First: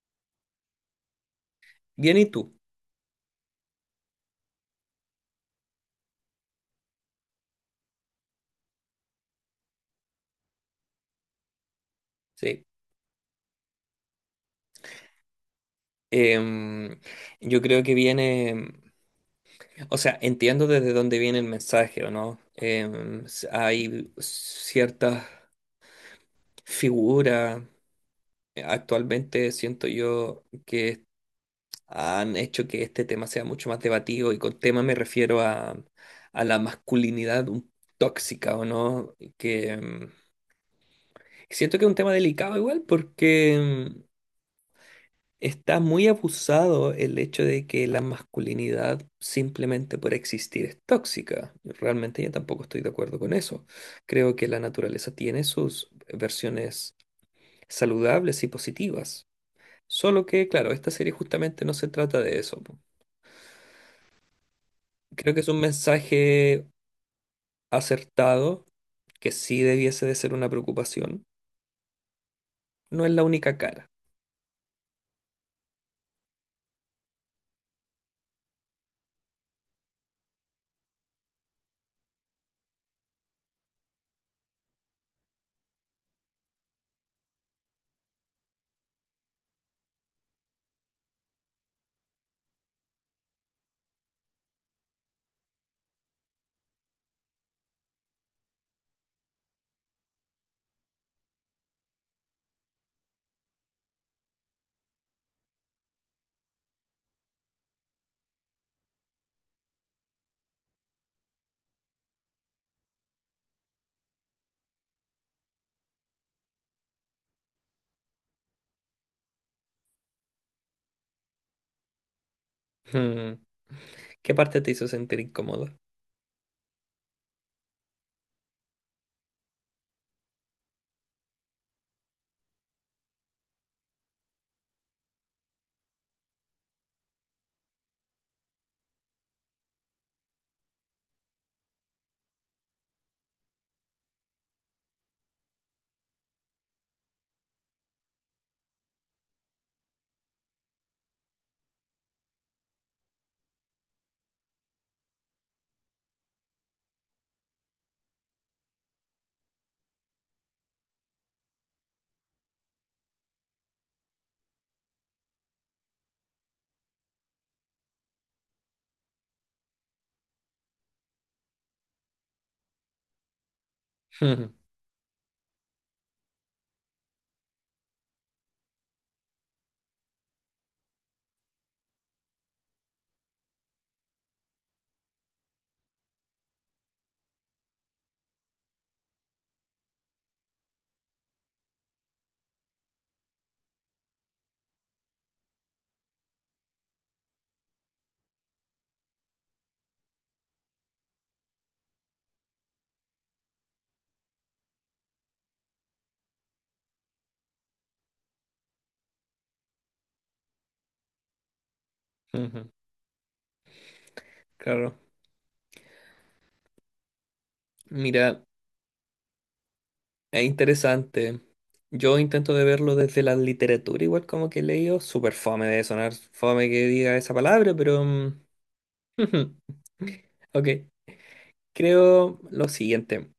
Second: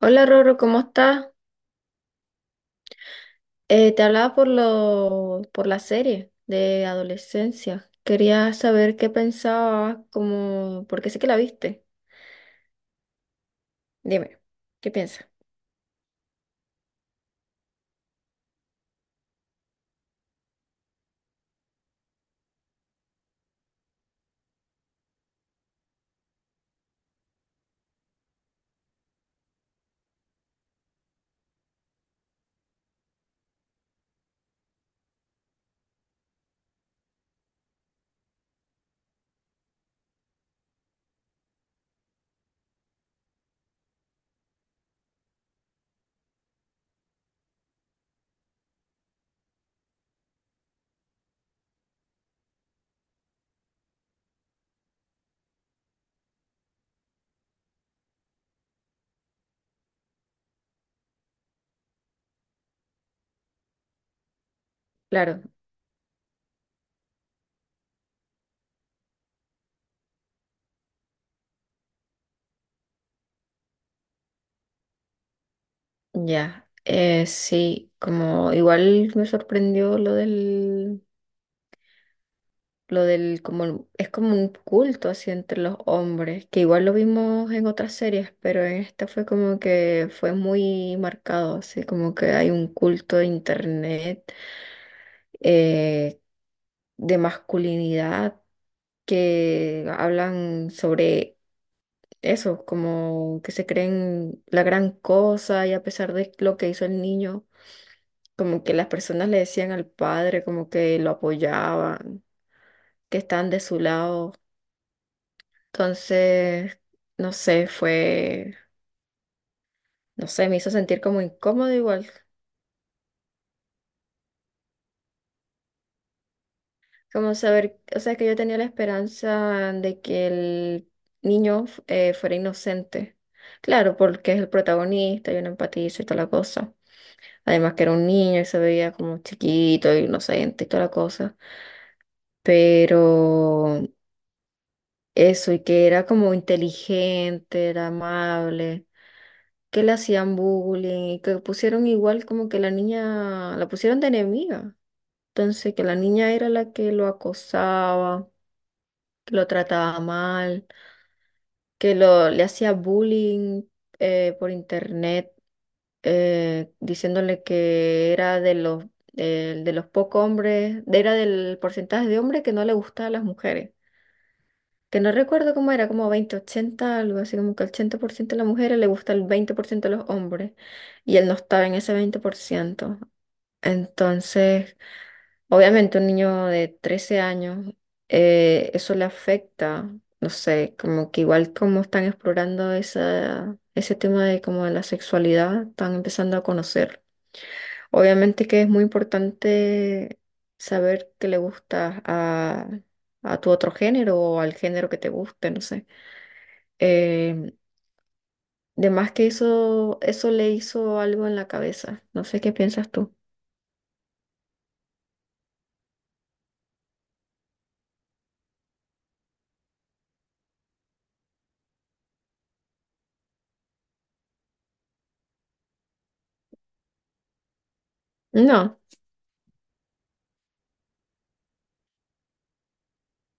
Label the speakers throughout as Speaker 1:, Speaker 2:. Speaker 1: Hola Roro, ¿cómo estás?
Speaker 2: Bien, ¿y tú?
Speaker 1: Te hablaba por por la serie de adolescencia. Quería saber qué pensabas, como, porque sé que la viste.
Speaker 2: Sí.
Speaker 1: Dime, ¿qué piensas?
Speaker 2: Em, yo creo que viene, o sea, entiendo desde dónde viene el mensaje, ¿o no? Hay ciertas figuras, actualmente siento yo que han hecho que este tema sea mucho más debatido, y con tema me refiero a la masculinidad tóxica, ¿o no? Que siento que es un tema delicado igual porque está muy abusado el hecho de que la masculinidad simplemente por existir es tóxica. Realmente yo tampoco estoy de acuerdo con eso. Creo que la naturaleza tiene sus versiones saludables y positivas. Solo que, claro, esta serie justamente no se trata de eso. Creo que
Speaker 1: Claro,
Speaker 2: es un mensaje acertado, que sí debiese de ser una preocupación. No es la única cara.
Speaker 1: ya. Sí, como igual me sorprendió lo del, como, es como un culto así entre los hombres, que igual lo vimos en otras series, pero en esta fue como que fue muy marcado, así como que hay un culto de internet. Eh, de masculinidad que hablan sobre eso, como que se creen la gran cosa y a pesar de lo que hizo el niño, como que las personas le decían al padre, como que lo apoyaban, que están de su lado. Entonces, no sé, fue, no sé, me hizo sentir como incómodo igual.
Speaker 2: Hmm. ¿Qué parte te hizo sentir incómodo?
Speaker 1: Como saber, o sea, que yo tenía la esperanza de que el niño fuera inocente. Claro, porque es el protagonista, yo no empatizo y toda la cosa. Además que era un niño y se veía como chiquito, inocente y toda la cosa. Pero eso, y que era como inteligente, era amable, que le hacían bullying y que pusieron igual como que la niña, la pusieron de enemiga. Entonces, que la niña era la que lo acosaba, que lo trataba mal. Le hacía bullying por internet, diciéndole que era de los, de los pocos hombres, era del porcentaje de hombres que no le gustaban las mujeres. Que no recuerdo cómo era, como 20-80, algo así como que el 80% de las mujeres le gusta el 20% de los hombres y él no estaba en ese 20%. Entonces, obviamente un niño de 13 años, eso le afecta, no sé, como que igual como están explorando ese tema de como de la sexualidad, están empezando a conocer. Obviamente que es muy importante saber qué le gusta a tu otro género o al género que te guste, no sé. Eh, de más que eso le hizo algo en la cabeza. No sé qué piensas tú.
Speaker 2: Claro. Mira. Es interesante. Yo intento de verlo desde la literatura, igual como que he leído. Súper fome de sonar, fome que diga esa palabra, pero.
Speaker 1: No,
Speaker 2: Ok. Creo lo siguiente,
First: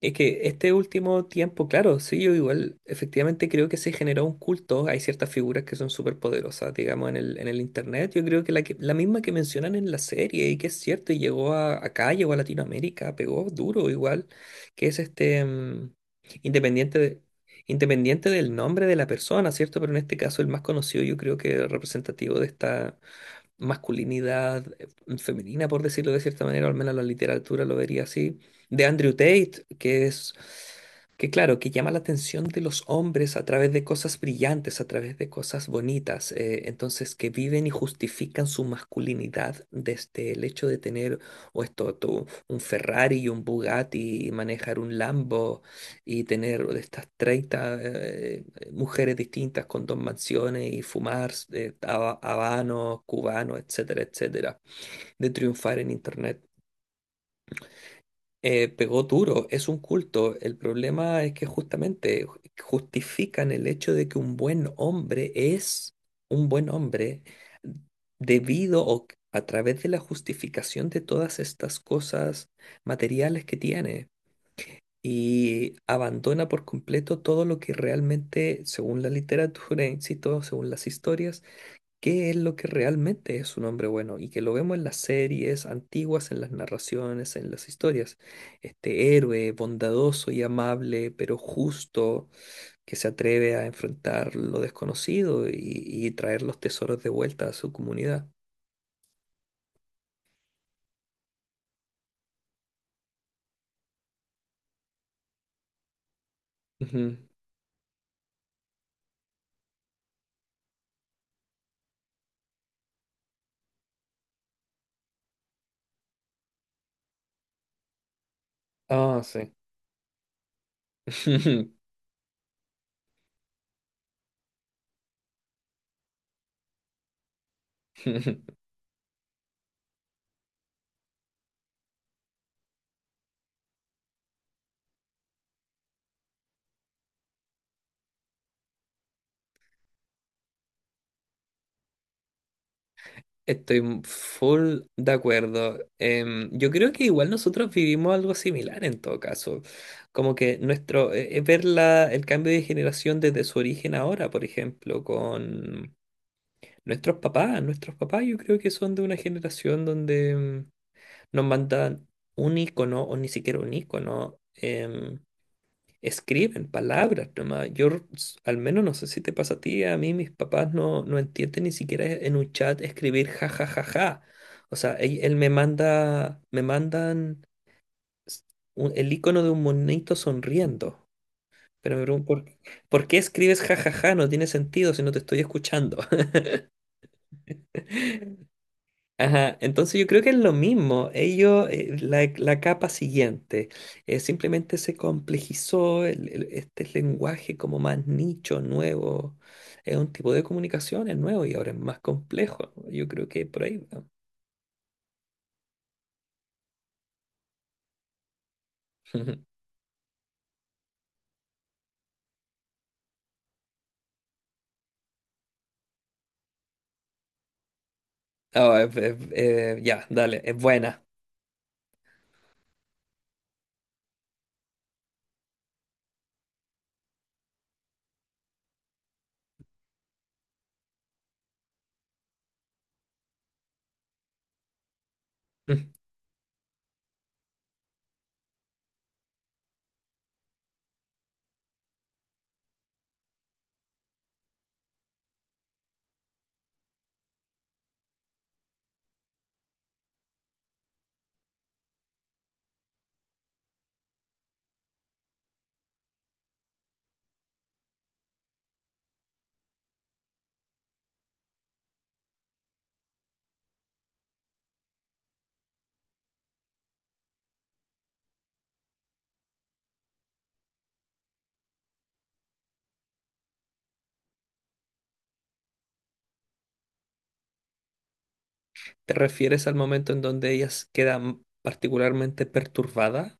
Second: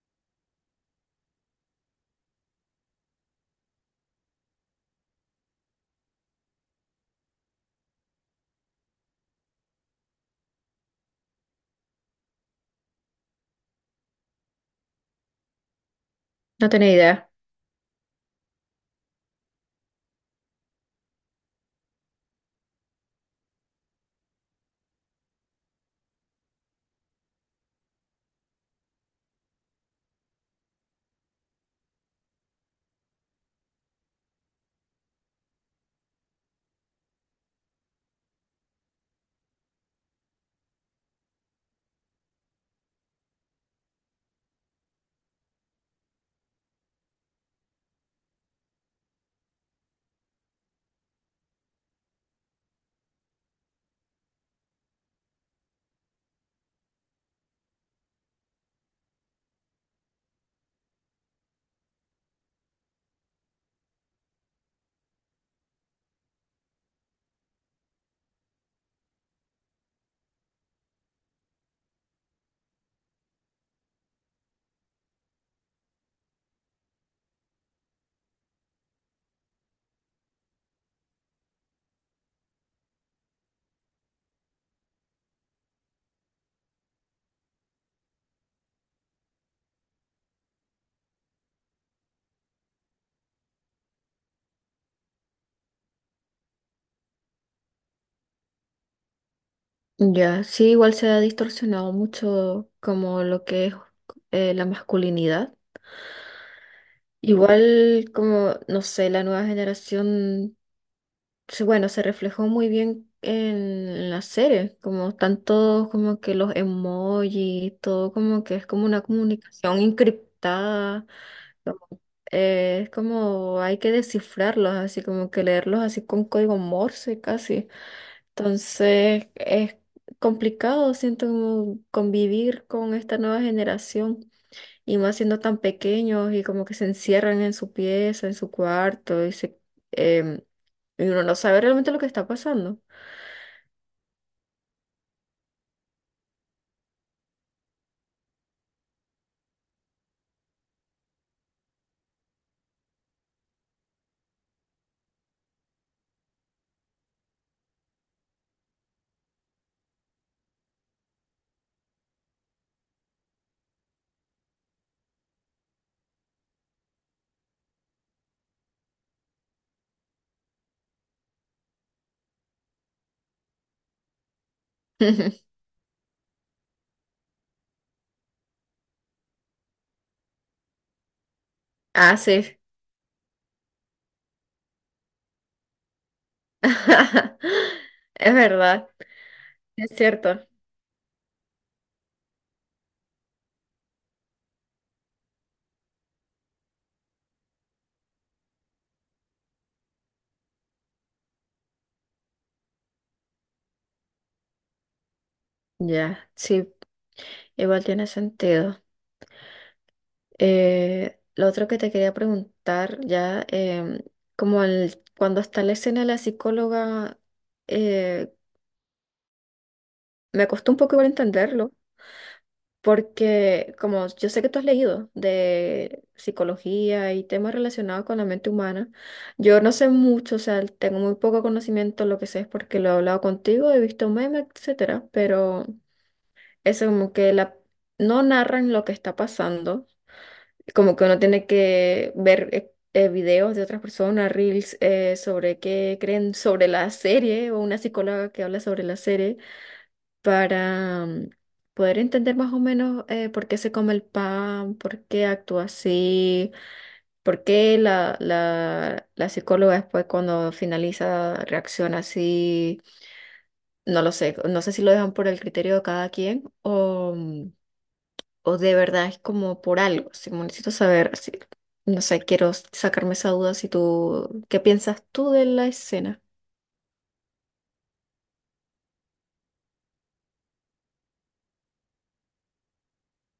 Speaker 2: es que este último tiempo, claro, sí, yo igual, efectivamente creo que se generó un culto, hay ciertas figuras que son súper poderosas, digamos, en el internet, yo creo que la misma que mencionan en la serie, y que es cierto, y llegó a Latinoamérica, pegó duro igual, que es este,
Speaker 1: no tenía
Speaker 2: independiente de-
Speaker 1: idea.
Speaker 2: independiente del nombre de la persona, ¿cierto? Pero en este caso el más conocido, yo creo que representativo de esta masculinidad femenina, por decirlo de cierta manera, o al menos la literatura lo vería así, de Andrew Tate, que es, que claro, que llama la atención de los hombres a través de cosas brillantes, a través de cosas bonitas, entonces que viven y justifican su masculinidad desde el hecho de tener o esto, un Ferrari y un Bugatti y manejar un Lambo y tener de estas 30 mujeres distintas con dos mansiones y fumar habanos, cubanos, etcétera, etcétera, de triunfar en Internet. Pegó duro, es un culto. El problema es que justamente justifican el hecho de que un buen hombre es un buen hombre debido o a través de la justificación de todas estas cosas materiales que tiene y abandona por completo todo lo que realmente, según la literatura, insisto, según las historias, qué es lo que realmente es un hombre bueno y que lo vemos en las series antiguas, en las narraciones, en las historias. Este héroe bondadoso y amable, pero justo, que se atreve a enfrentar lo desconocido y traer los tesoros de vuelta a su comunidad.
Speaker 1: Ya, sí, igual se ha distorsionado mucho como lo que es la masculinidad.
Speaker 2: Ujú.
Speaker 1: Igual como, no sé, la nueva generación, bueno, se reflejó muy bien en las series, como tanto como que los emojis, todo como que es como una
Speaker 2: Ah, sí.
Speaker 1: comunicación encriptada, como- es como hay que descifrarlos, así como que leerlos así con código Morse casi. Entonces es complicado, siento como convivir con esta nueva generación y más siendo tan pequeños y como que se encierran en su pieza, en su cuarto y em, y uno no sabe realmente lo que está pasando.
Speaker 2: Estoy full de acuerdo. Yo creo que igual nosotros vivimos algo similar en todo caso. Como que nuestro, ver el cambio de generación desde su origen ahora, por ejemplo, con nuestros papás. Nuestros papás yo creo que son de una generación donde nos mandan un icono o ni siquiera un icono. Escriben palabras nomás. Yo, al menos no sé si te pasa a ti, a mí mis papás no entienden ni siquiera en un chat escribir ja ja ja ja. O sea, él me manda, me mandan s- el icono de un monito sonriendo. Pero me
Speaker 1: Ah,
Speaker 2: pregunto, ¿por,
Speaker 1: sí.
Speaker 2: por qué escribes ja ja ja? No tiene sentido si no te estoy escuchando.
Speaker 1: Es verdad,
Speaker 2: Ajá,
Speaker 1: es
Speaker 2: entonces yo creo que es
Speaker 1: cierto.
Speaker 2: lo mismo. Ellos, la capa siguiente, simplemente se complejizó este lenguaje como más nicho, nuevo. Es un tipo de comunicación, es nuevo y ahora es más complejo. Yo creo que por ahí va.
Speaker 1: Ya, sí, igual tiene sentido. Lo otro que te quería preguntar, ya, como el, cuando está la escena de la psicóloga, eh,
Speaker 2: Ah, ya, dale,
Speaker 1: me
Speaker 2: es
Speaker 1: costó un poco
Speaker 2: buena.
Speaker 1: igual entenderlo, porque como yo sé que tú has leído de psicología y temas relacionados con la mente humana, yo no sé mucho, o sea, tengo muy poco conocimiento, lo que sé es porque lo he hablado contigo, he visto memes, etcétera, pero
Speaker 2: Mm.
Speaker 1: eso como que la, no narran lo que está pasando, como que uno tiene que ver videos de otras personas, reels, sobre qué creen sobre la serie o una psicóloga que habla sobre la serie para poder entender más o menos por qué se come el pan, por qué actúa así, por qué la psicóloga después cuando finaliza reacciona así, no lo sé, no sé si lo dejan por el criterio de cada quien o, o de verdad es como por algo, si necesito saber, así, no sé, quiero sacarme esa duda si tú, ¿qué piensas tú de la escena?
Speaker 2: ¿Te refieres al momento en donde ellas quedan particularmente perturbadas?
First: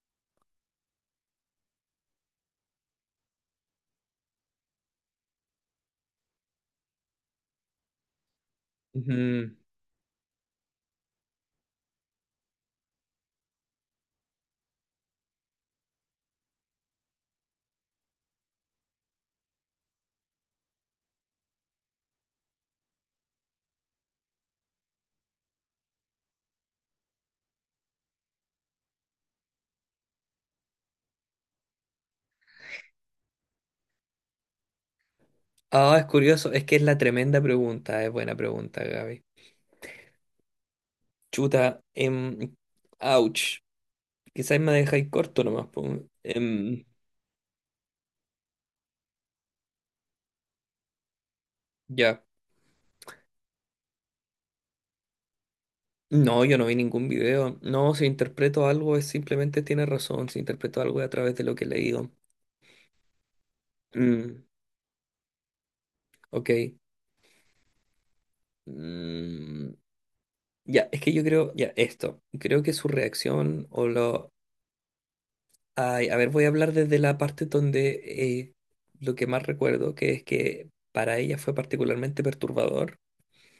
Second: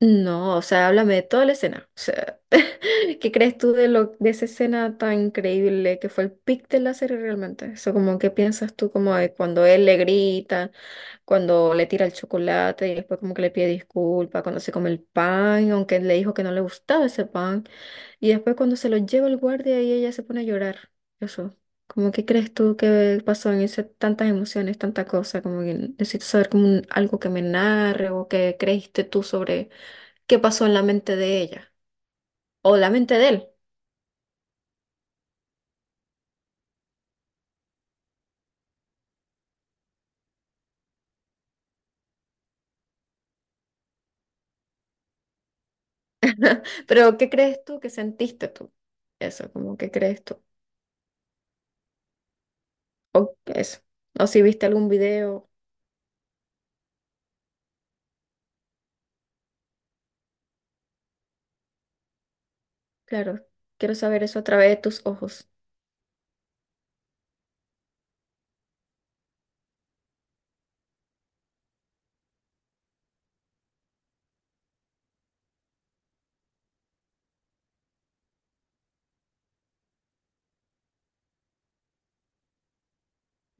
Speaker 1: No, o sea, háblame de toda la escena. O sea, ¿qué crees tú de lo, de esa escena tan increíble que fue el pic de la serie realmente? Eso como qué piensas tú como de
Speaker 2: Ujú.
Speaker 1: cuando él le grita, cuando le tira el chocolate y después como que le pide disculpas, cuando se come el pan, aunque él le dijo que no le gustaba ese pan, y después cuando se lo lleva el guardia y ella se pone a llorar. Eso. Como qué crees tú que pasó en esas tantas emociones, tanta cosa, como que necesito saber como algo que me narre o que creíste tú sobre qué pasó en la mente de ella o la mente de él.
Speaker 2: Ah, es curioso, es que es la tremenda pregunta, es buena pregunta, Gaby. Chuta, ouch. Quizás me dejáis corto nomás, po. Em,
Speaker 1: Pero ¿qué crees tú que sentiste tú? Eso, como ¿qué crees tú?
Speaker 2: ya.
Speaker 1: O eso. O si viste algún video,
Speaker 2: No, yo no vi ningún video. No, si interpreto algo es simplemente tiene razón. Si interpreto algo es a través de lo que he leído.
Speaker 1: claro, quiero saber eso
Speaker 2: Mm,
Speaker 1: a través de tus ojos.
Speaker 2: ok. Mm, ya, es que yo creo, ya, esto. Creo que su reacción o lo. Ay, a ver, voy a hablar desde la parte donde eh, lo que más recuerdo, que es que para ella fue particularmente perturbador.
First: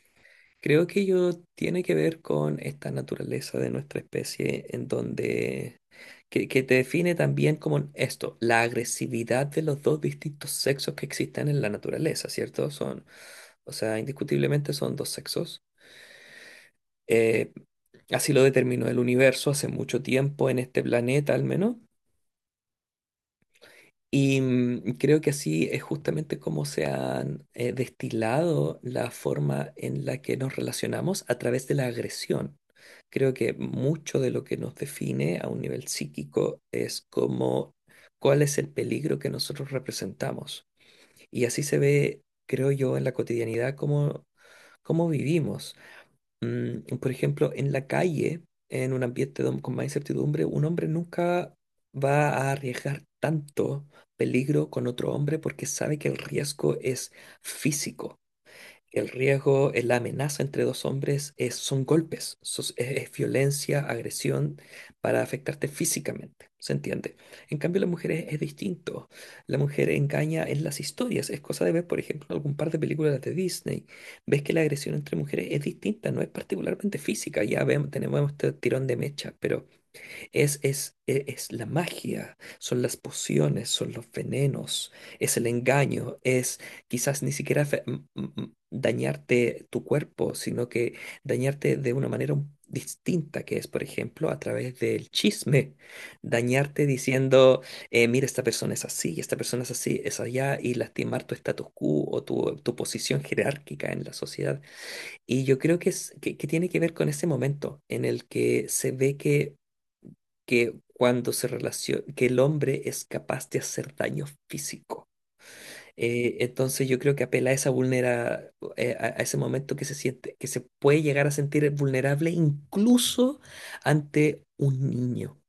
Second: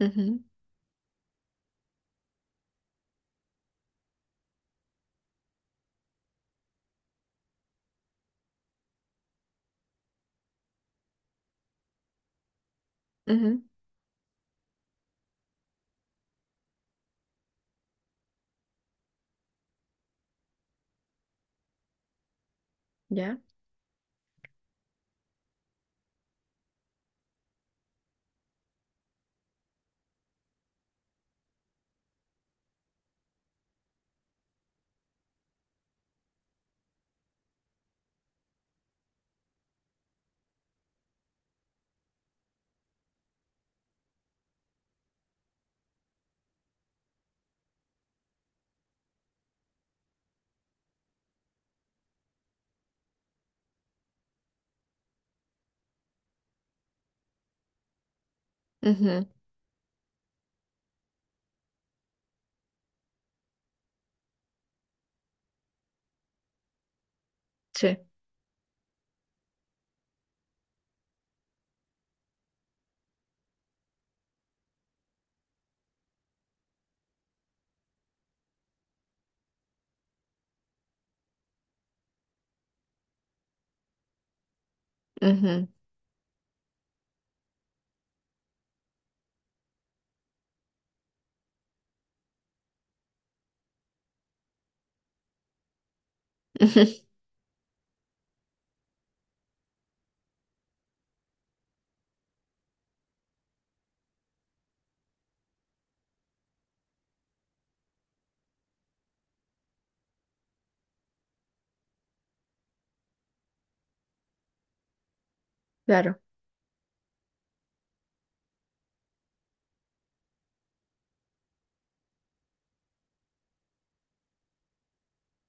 Speaker 1: Ujú,
Speaker 2: Creo que ello tiene que ver con esta naturaleza de nuestra especie en donde que te define también como esto, la agresividad de los dos distintos sexos que existen en la naturaleza, ¿cierto? Son,
Speaker 1: ujú,
Speaker 2: o sea, indiscutiblemente son dos sexos. Eh, así lo determinó el universo hace mucho tiempo en este planeta al menos.
Speaker 1: ¿ya?
Speaker 2: Y creo que así es justamente como se han destilado la forma en la que nos relacionamos a través de la agresión. Creo que mucho de lo que nos define a un nivel psíquico es cuál es el peligro que nosotros representamos. Y así se ve, creo yo, en la cotidianidad cómo vivimos, por ejemplo, en la calle, en un ambiente con más incertidumbre, un hombre nunca va a arriesgar tanto peligro con otro hombre porque sabe que el riesgo es físico. El
Speaker 1: Ujú,
Speaker 2: riesgo, la amenaza entre dos hombres son golpes, es violencia, agresión para afectarte físicamente, ¿se entiende? En cambio, las
Speaker 1: sí.
Speaker 2: mujeres es distinto. La mujer engaña en las historias. Es cosa de ver, por ejemplo, algún par de películas de Disney. Ves que la agresión entre mujeres es distinta, no es particularmente física. Ya vemos, tenemos este tirón de mecha, pero es la magia, son las pociones, son los venenos, es el
Speaker 1: Ujú,
Speaker 2: engaño, es quizás ni siquiera dañarte tu cuerpo, sino que dañarte de una manera distinta, que es, por ejemplo, a través del chisme,
Speaker 1: ujú,
Speaker 2: dañarte diciendo, mira, esta persona es así, y esta persona es así, es allá, y lastimar tu status quo o tu posición jerárquica en la sociedad. Y yo creo que tiene que ver con ese momento en el que se ve que cuando se relaciona, que el hombre es capaz de hacer daño físico.
Speaker 1: claro.
Speaker 2: Entonces yo creo que apela a esa a ese momento que se siente, que se puede llegar a sentir vulnerable incluso ante un niño,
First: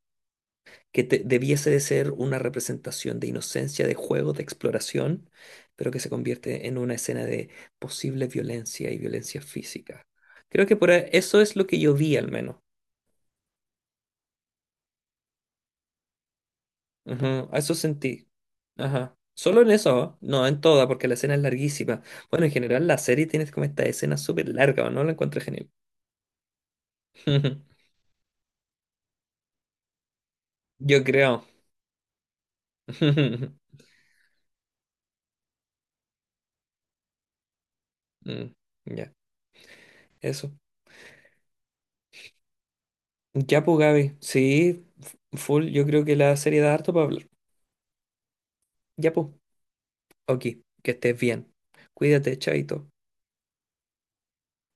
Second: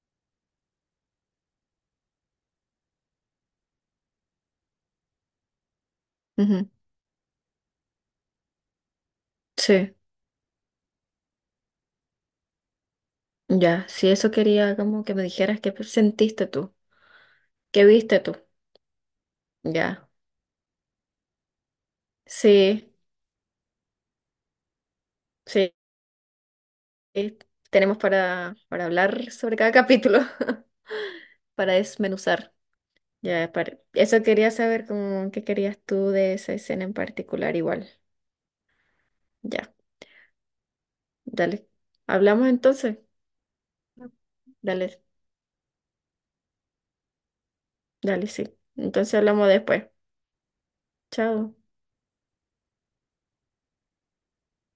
Speaker 2: que debiese de ser una representación de inocencia, de juego, de exploración, pero que se convierte
Speaker 1: Ujú,
Speaker 2: en una escena de posible violencia y violencia
Speaker 1: sí.
Speaker 2: física. Creo que eso es lo que yo vi al menos.
Speaker 1: Ya. Si eso quería como que me dijeras qué sentiste tú,
Speaker 2: Ujú, a eso
Speaker 1: qué viste
Speaker 2: sentí.
Speaker 1: tú.
Speaker 2: Ajá. Solo en
Speaker 1: Ya.
Speaker 2: eso, no en toda, porque la escena es larguísima. Bueno, en general
Speaker 1: Sí,
Speaker 2: la serie tiene como esta escena súper larga, ¿o no? La encuentro genial.
Speaker 1: sí. Tenemos para hablar sobre cada capítulo,
Speaker 2: Yo creo.
Speaker 1: para desmenuzar. Ya, para... Eso quería saber cómo, qué querías tú de esa escena en particular, igual.
Speaker 2: Mm, Ya,
Speaker 1: Ya,
Speaker 2: eso.
Speaker 1: dale. ¿Hablamos entonces?
Speaker 2: Ya, pues, Gaby. Sí,
Speaker 1: Dale,
Speaker 2: full. Yo creo que la serie da harto para hablar.
Speaker 1: dale, sí.
Speaker 2: Ya,
Speaker 1: Entonces
Speaker 2: pues.
Speaker 1: hablamos después.
Speaker 2: Ok, que estés bien.
Speaker 1: Chao.
Speaker 2: Cuídate, chaito.